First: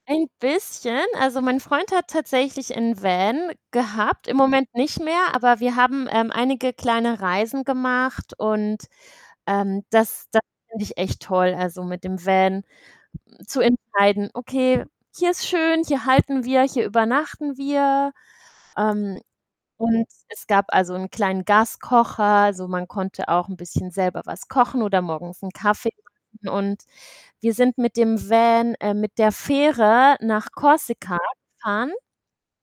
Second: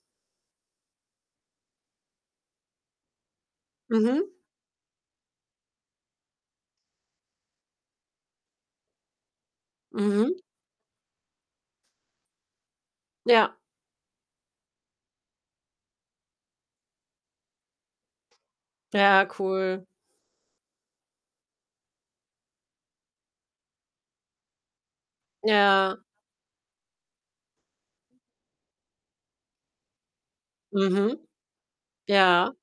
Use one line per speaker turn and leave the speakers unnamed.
Ein bisschen. Also, mein Freund hat tatsächlich 'n Van gehabt,
Mhm.
im Moment nicht mehr, aber wir haben, ähm, einige kleine Reisen gemacht und, ähm, das
Mhm.
das finde ich echt toll, also, mit dem Van
Ja.
zu entscheiden: „Okay, hier ist schön, hier halten wir, hier übernachten wir.“ Ähm,
Ja, cool.
und es gab, also, 'n kleinen Gaskocher. Also, man konnte auch 'n bisschen selber was kochen oder morgens 'n Kaffee
Ja.
kochen. Und wir sind mit dem Van äh, mit der Fähre nach
Mhm.
Korsika gefahren.
Ja.